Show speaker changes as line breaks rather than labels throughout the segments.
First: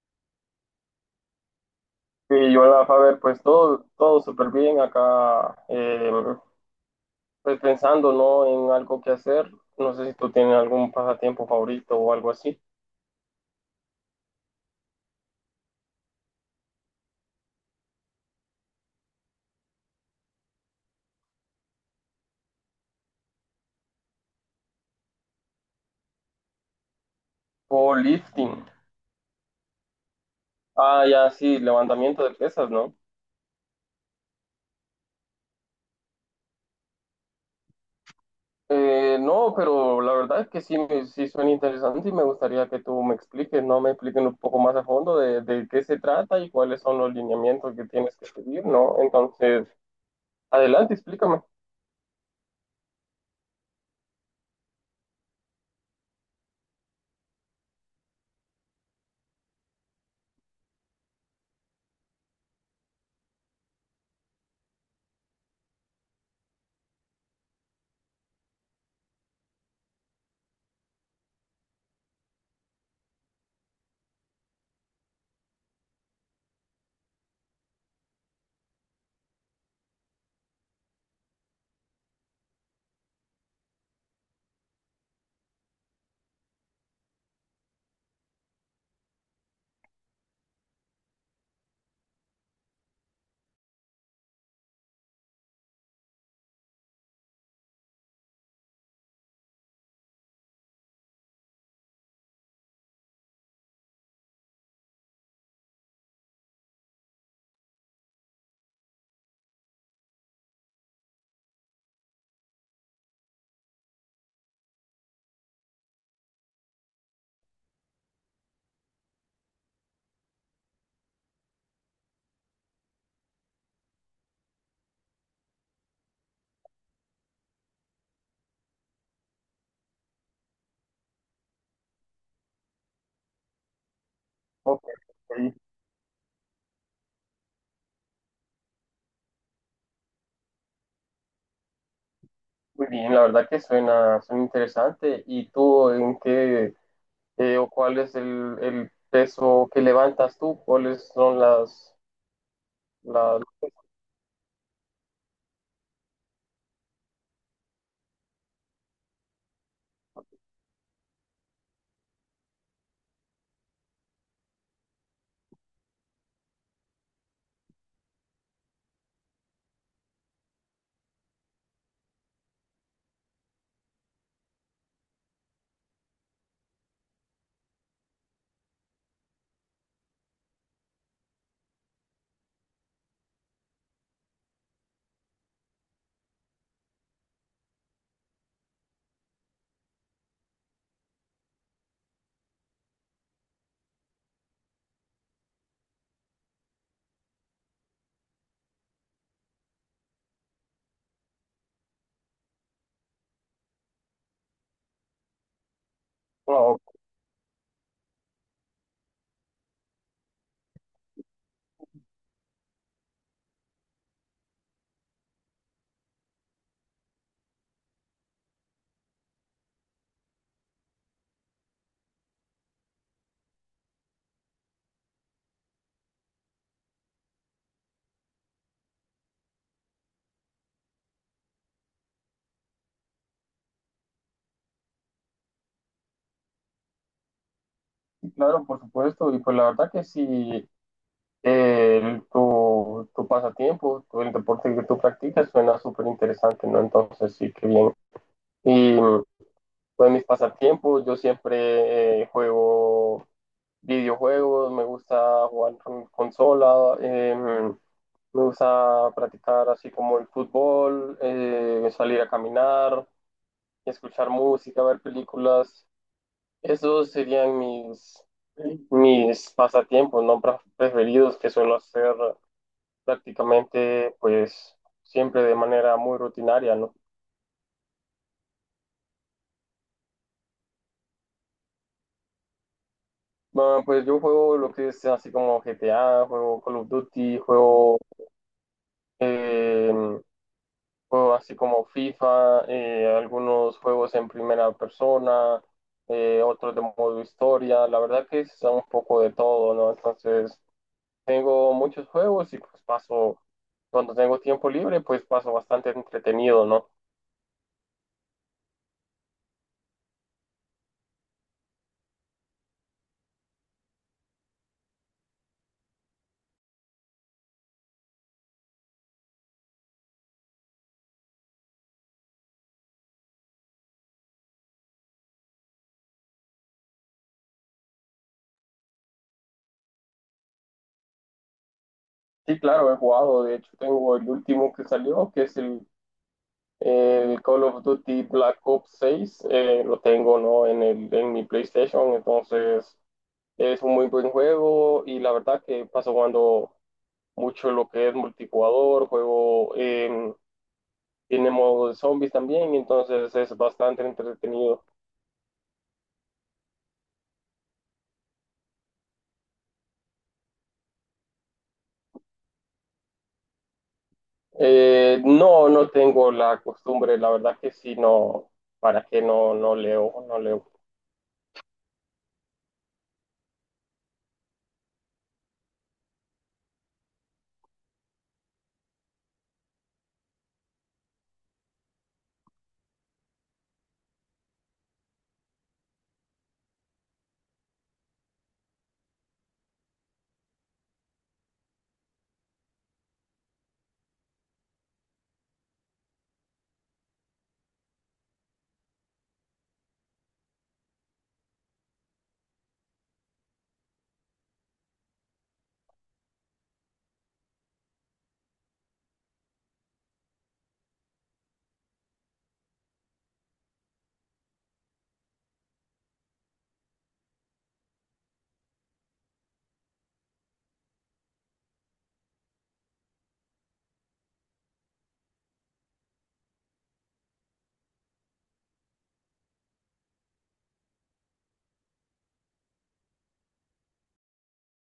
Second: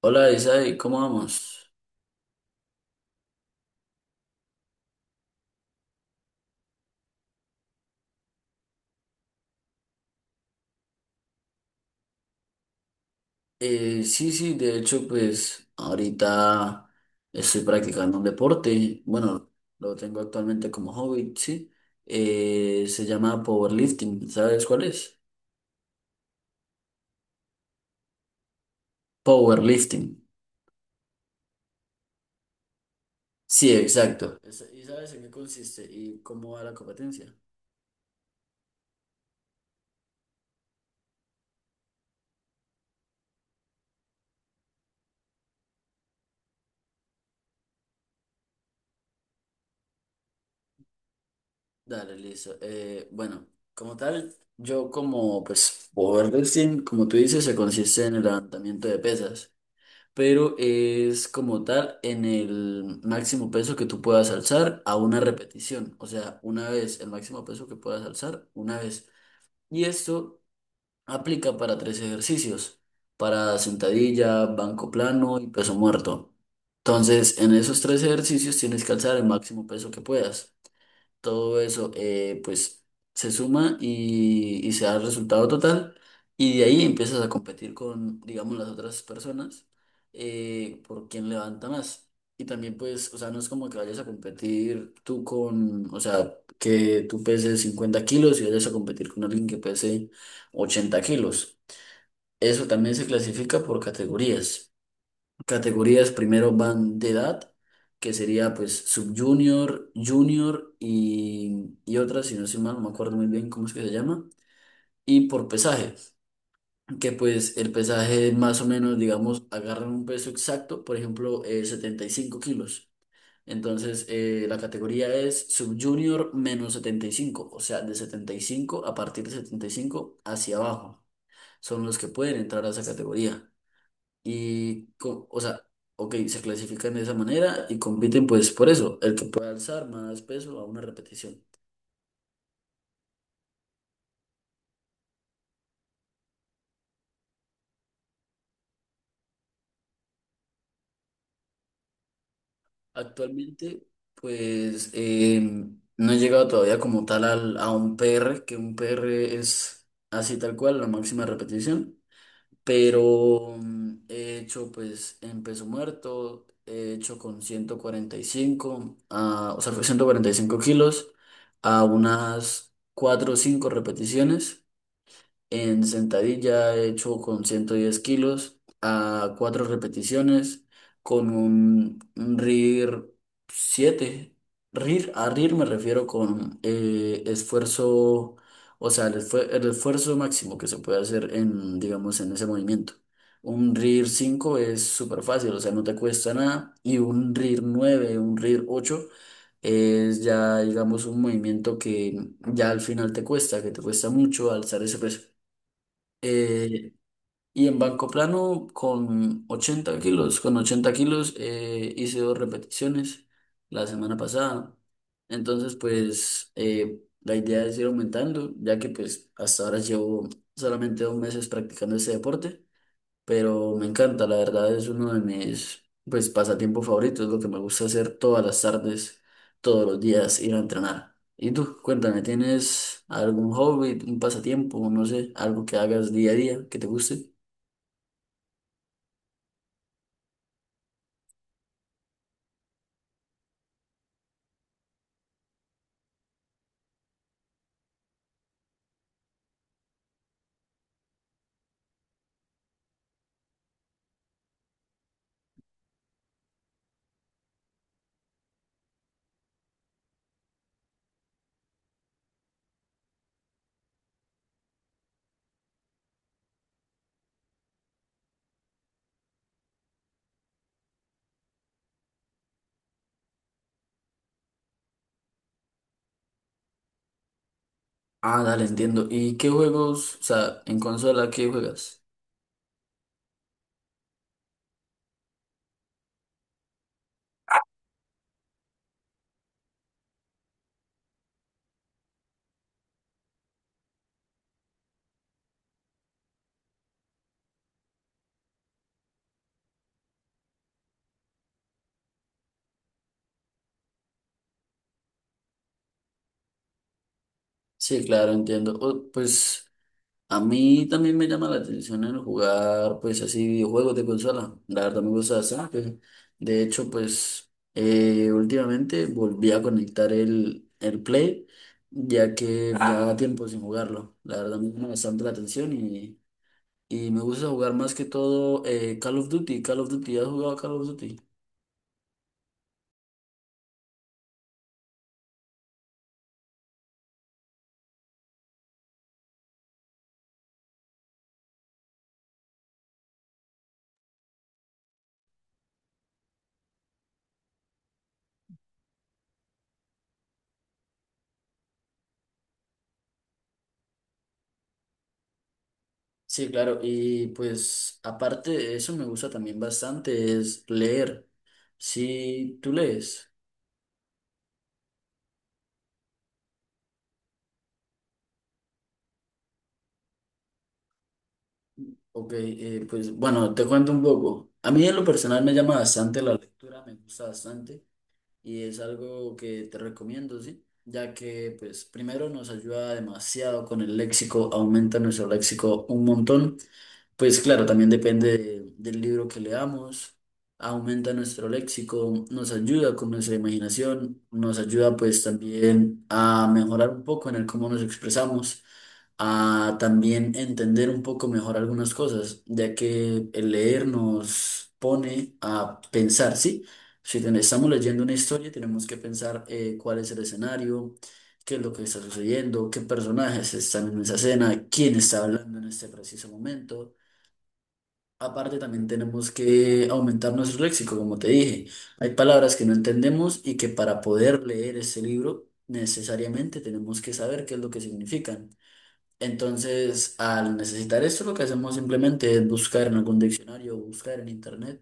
Hola Isai, ¿cómo vamos?
Y hola, Faber, pues todo súper bien acá, pues pensando, ¿no?, en algo que hacer. No sé si tú tienes algún pasatiempo favorito o algo así.
Sí, de hecho, pues ahorita estoy practicando un deporte, bueno, lo tengo actualmente como hobby, sí. Se llama powerlifting, ¿sabes cuál es?
O lifting.
Powerlifting,
Ah, ya, sí, levantamiento de pesas, ¿no?
sí, exacto. ¿Y sabes en qué consiste y cómo va la competencia?
No, pero la verdad es que sí, sí suena interesante y me gustaría que tú me expliques, ¿no? Me expliques un poco más a fondo de qué se trata y cuáles son los lineamientos que tienes que seguir, ¿no? Entonces, adelante, explícame.
Dale, listo. Bueno, como tal, yo como, pues, powerlifting, como tú dices, se consiste en el levantamiento de pesas, pero es como tal en el máximo peso que tú puedas alzar a una repetición, o sea, una vez, el máximo peso que puedas alzar una vez. Y esto aplica para tres ejercicios, para sentadilla, banco plano y peso muerto. Entonces, en esos tres ejercicios tienes que alzar el máximo peso que puedas. Todo eso, pues se suma y se da el resultado total. Y de ahí empiezas a competir con, digamos, las otras personas, por quién levanta más. Y también, pues, o sea, no es como que vayas a competir tú con, o sea, que tú peses 50 kilos y vayas a competir con alguien que pese 80 kilos. Eso también se clasifica por categorías. Categorías primero van de edad, que sería pues sub-junior, junior y otra, si no estoy mal, no me acuerdo muy bien cómo es que se llama, y por pesaje, que pues el pesaje más o menos, digamos, agarran un peso exacto, por ejemplo, 75 kilos. Entonces, la categoría es subjunior menos 75, o sea, de 75, a partir de 75 hacia abajo, son los que pueden entrar a esa categoría.
Ok.
O sea, se clasifican de esa manera y compiten pues por eso, el que pueda alzar más peso a una repetición.
Muy bien, la verdad que suena interesante. ¿Y tú en qué o cuál es el peso que levantas tú? ¿Cuáles son las...
Actualmente, pues eh, no he llegado todavía como tal a un PR, que un PR es así tal cual, la máxima repetición, pero he hecho pues en peso muerto, he hecho con 145, ah, o sea, con 145 kilos a unas 4 o 5 repeticiones. En sentadilla he hecho con 110 kilos a cuatro repeticiones con un RIR 7. RIR, a RIR me refiero con esfuerzo, o sea, el esfuerzo máximo que se puede hacer en, digamos, en ese movimiento. Un RIR 5 es súper fácil, o sea, no te cuesta nada. Y un RIR nueve, un RIR 8 es ya, digamos, un movimiento que ya al final te cuesta, que te cuesta mucho alzar ese peso.
No,
Eh, y en banco plano con 80 kilos, con 80 kilos, hice dos repeticiones la semana pasada. Entonces, la idea es ir aumentando, ya que pues hasta ahora llevo solamente 2 meses practicando ese deporte, pero me encanta, la verdad es uno de mis pues pasatiempos favoritos, lo que me gusta hacer todas las tardes, todos los días, ir a entrenar. Y tú, cuéntame, ¿tienes algún hobby, un pasatiempo, no sé, algo que hagas día a día que te guste?
sí, claro, por supuesto. Y pues la verdad que sí, tu pasatiempo, el deporte que tú practicas suena súper interesante, ¿no? Entonces sí, qué bien. Pues mis pasatiempos, yo siempre juego videojuegos, me gusta jugar con consola, me gusta practicar así como el fútbol, salir a caminar, escuchar música, ver películas. Esos serían mis pasatiempos, no Pra- preferidos que suelo hacer prácticamente pues siempre de manera muy rutinaria, ¿no?
Ah, dale, entiendo. ¿Y qué juegos, o sea, en consola, qué juegas?
Bueno, pues yo juego lo que es así como GTA, juego Call of Duty, eh, juego así como FIFA, algunos juegos en primera persona, otros de modo historia. La verdad que es un poco de todo, ¿no? Entonces, tengo muchos juegos y pues cuando tengo tiempo libre, pues paso bastante entretenido, ¿no?
Sí, claro, entiendo. Oh, pues a mí también me llama la atención el jugar, pues, así videojuegos de consola. La verdad me gusta bastante. De hecho, pues, últimamente volví a conectar el Play, ya que ya, ah, tiempo sin jugarlo. La verdad me llama bastante la atención y me gusta jugar más que todo, Call of Duty. Call of Duty, ¿has jugado Call of Duty?
Sí, claro, he jugado. De hecho, tengo el último que salió, que es el Call of Duty Black Ops 6. Eh, lo tengo, ¿no?, en mi PlayStation. Entonces es un muy buen juego y la verdad que paso jugando mucho lo que es multijugador, tiene modo de zombies también, entonces es bastante entretenido.
Sí, claro. Y pues, aparte de eso, me gusta también bastante es leer. ¿Si tú lees?
No, no tengo la costumbre, la verdad que sí, no, para qué, no, no leo, no leo.
Ok, pues bueno, te cuento un poco. A mí en lo personal me llama bastante la lectura, me gusta bastante y es algo que te recomiendo, ¿sí? Ya que, pues, primero nos ayuda demasiado con el léxico, aumenta nuestro léxico un montón. Pues claro, también depende del libro que leamos, aumenta nuestro léxico, nos ayuda con nuestra imaginación, nos ayuda pues también a mejorar un poco en el cómo nos expresamos, a también entender un poco mejor algunas cosas, ya que el leer nos pone a pensar, ¿sí? Si ten- Estamos leyendo una historia, tenemos que pensar, cuál es el escenario, qué es lo que está sucediendo, qué personajes están en esa escena, quién está hablando en este preciso momento. Aparte, también tenemos que aumentar nuestro léxico, como te dije. Hay palabras que no entendemos y que para poder leer este libro necesariamente tenemos que saber qué es lo que significan. Entonces, al necesitar esto, lo que hacemos simplemente es buscar en algún diccionario o buscar en internet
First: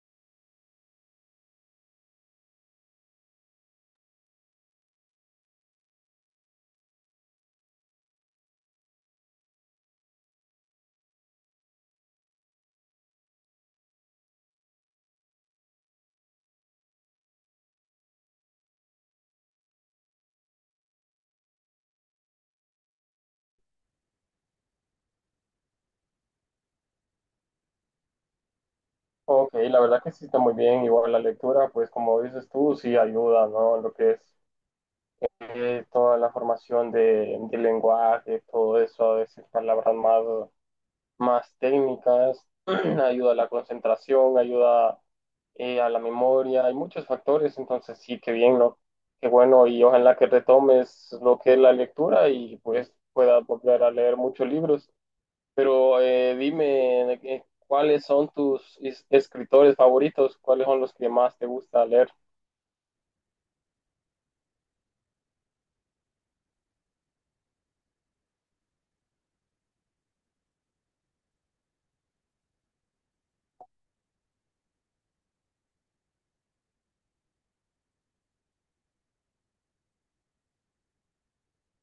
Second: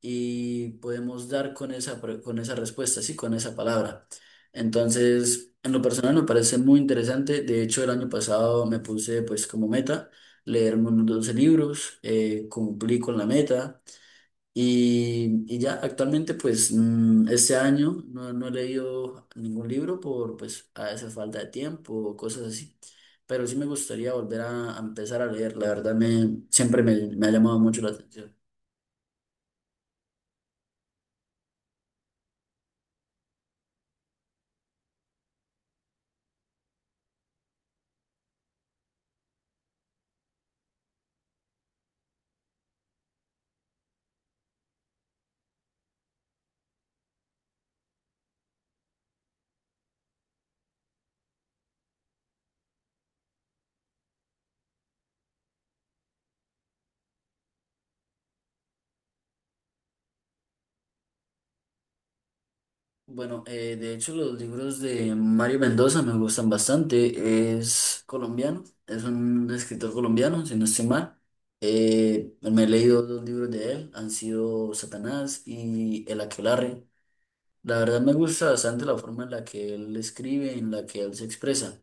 y podemos dar con con esa respuesta, sí, con esa palabra. Entonces, en lo personal me parece muy interesante. De hecho, el año pasado me puse pues como meta leerme unos 12 libros, cumplí con la meta. Y ya actualmente, pues este año no, no he leído ningún libro por pues a esa falta de tiempo o cosas así, pero sí me gustaría volver a empezar a leer, la verdad me, siempre me, me ha llamado mucho la atención.
Ok, la verdad que sí está muy bien, igual la lectura, pues como dices tú, sí ayuda, ¿no? Lo que es toda la formación de lenguaje, todo eso, a veces más técnicas, ayuda a la concentración, ayuda a la memoria, hay muchos factores, entonces sí, qué bien, ¿no? Qué bueno, y ojalá que retomes lo que es la lectura y pues puedas volver a leer muchos libros. Pero dime, ¿cuáles son tus escritores favoritos? ¿Cuáles son los que más te gusta leer?
Bueno, de hecho los libros de Mario Mendoza me gustan bastante, es colombiano, es un escritor colombiano, si no estoy mal. Me he leído dos libros de él, han sido Satanás y El Aquelarre. La verdad me gusta bastante la forma en la que él escribe, en la que él se expresa,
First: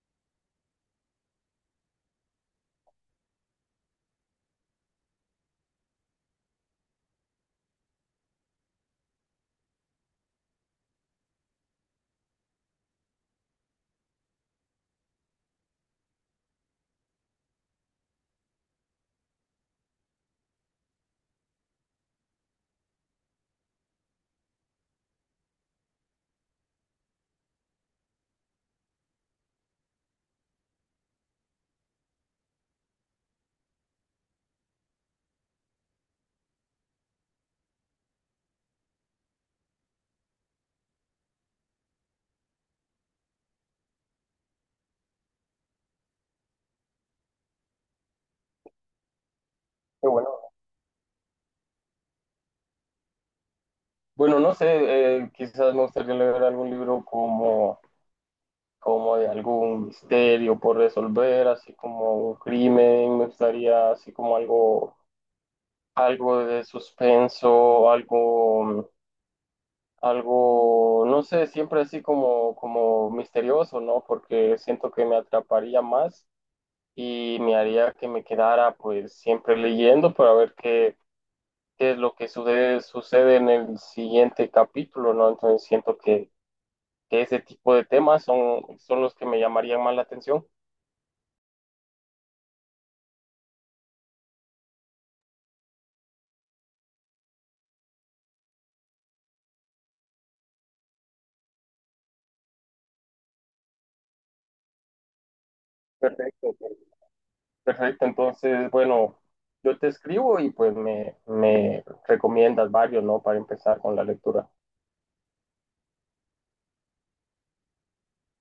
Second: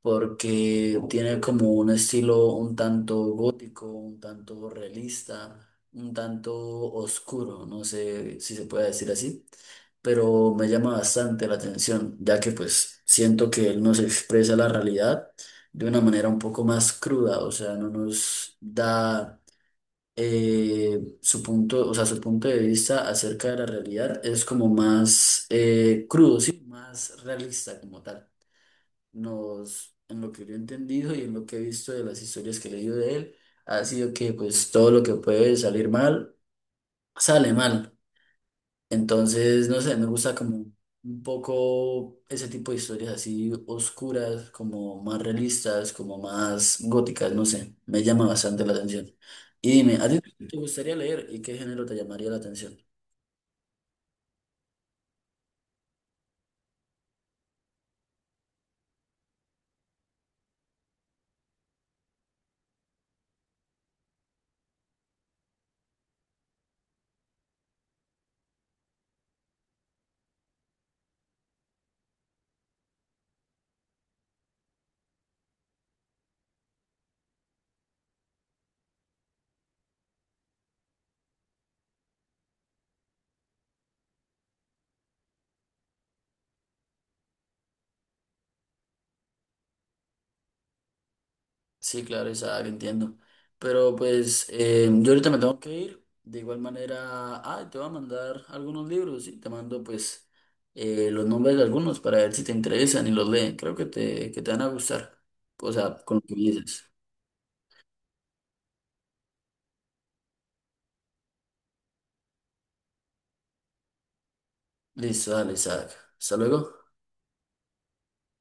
porque tiene como un estilo un tanto gótico, un tanto realista, un tanto oscuro, no sé si se puede decir así, pero me llama bastante la atención, ya que pues siento que él nos expresa la realidad de una manera un poco más cruda, o sea, no nos da, su punto, o sea, su punto de vista acerca de la realidad es como más, crudo, sí, más realista como tal. Nos, en lo que yo he entendido y en lo que he visto de las historias que he leído de él, ha sido que pues todo lo que puede salir mal, sale mal. Entonces, no sé, me gusta como un poco ese tipo de historias así oscuras, como más realistas, como más góticas, no sé, me llama bastante la atención. Y dime, ¿a
Qué
ti,
bueno.
sí, te gustaría leer y qué género te llamaría la atención?
Bueno, no sé, quizás me gustaría leer algún libro como de algún misterio por resolver, así como un crimen, me gustaría así como algo, algo de suspenso, algo, algo, no sé, siempre así como misterioso, ¿no? Porque siento que me atraparía más y me haría que me quedara pues siempre leyendo para ver qué es lo que sucede, sucede en el siguiente capítulo, ¿no? Entonces siento que ese tipo de temas son los que me llamarían más la atención.
Sí, claro, esa entiendo. Pero pues yo ahorita me tengo que ir. De igual manera, ah, te voy a mandar algunos libros y te mando pues los nombres de algunos para ver si te interesan y los leen. Creo que que te van a gustar. O sea, con lo que me
Perfecto,
dices.
perfecto. Entonces, bueno, yo te escribo y pues me recomiendas varios, ¿no?, para empezar con la lectura.
Listo, dale, Isaac. Hasta luego.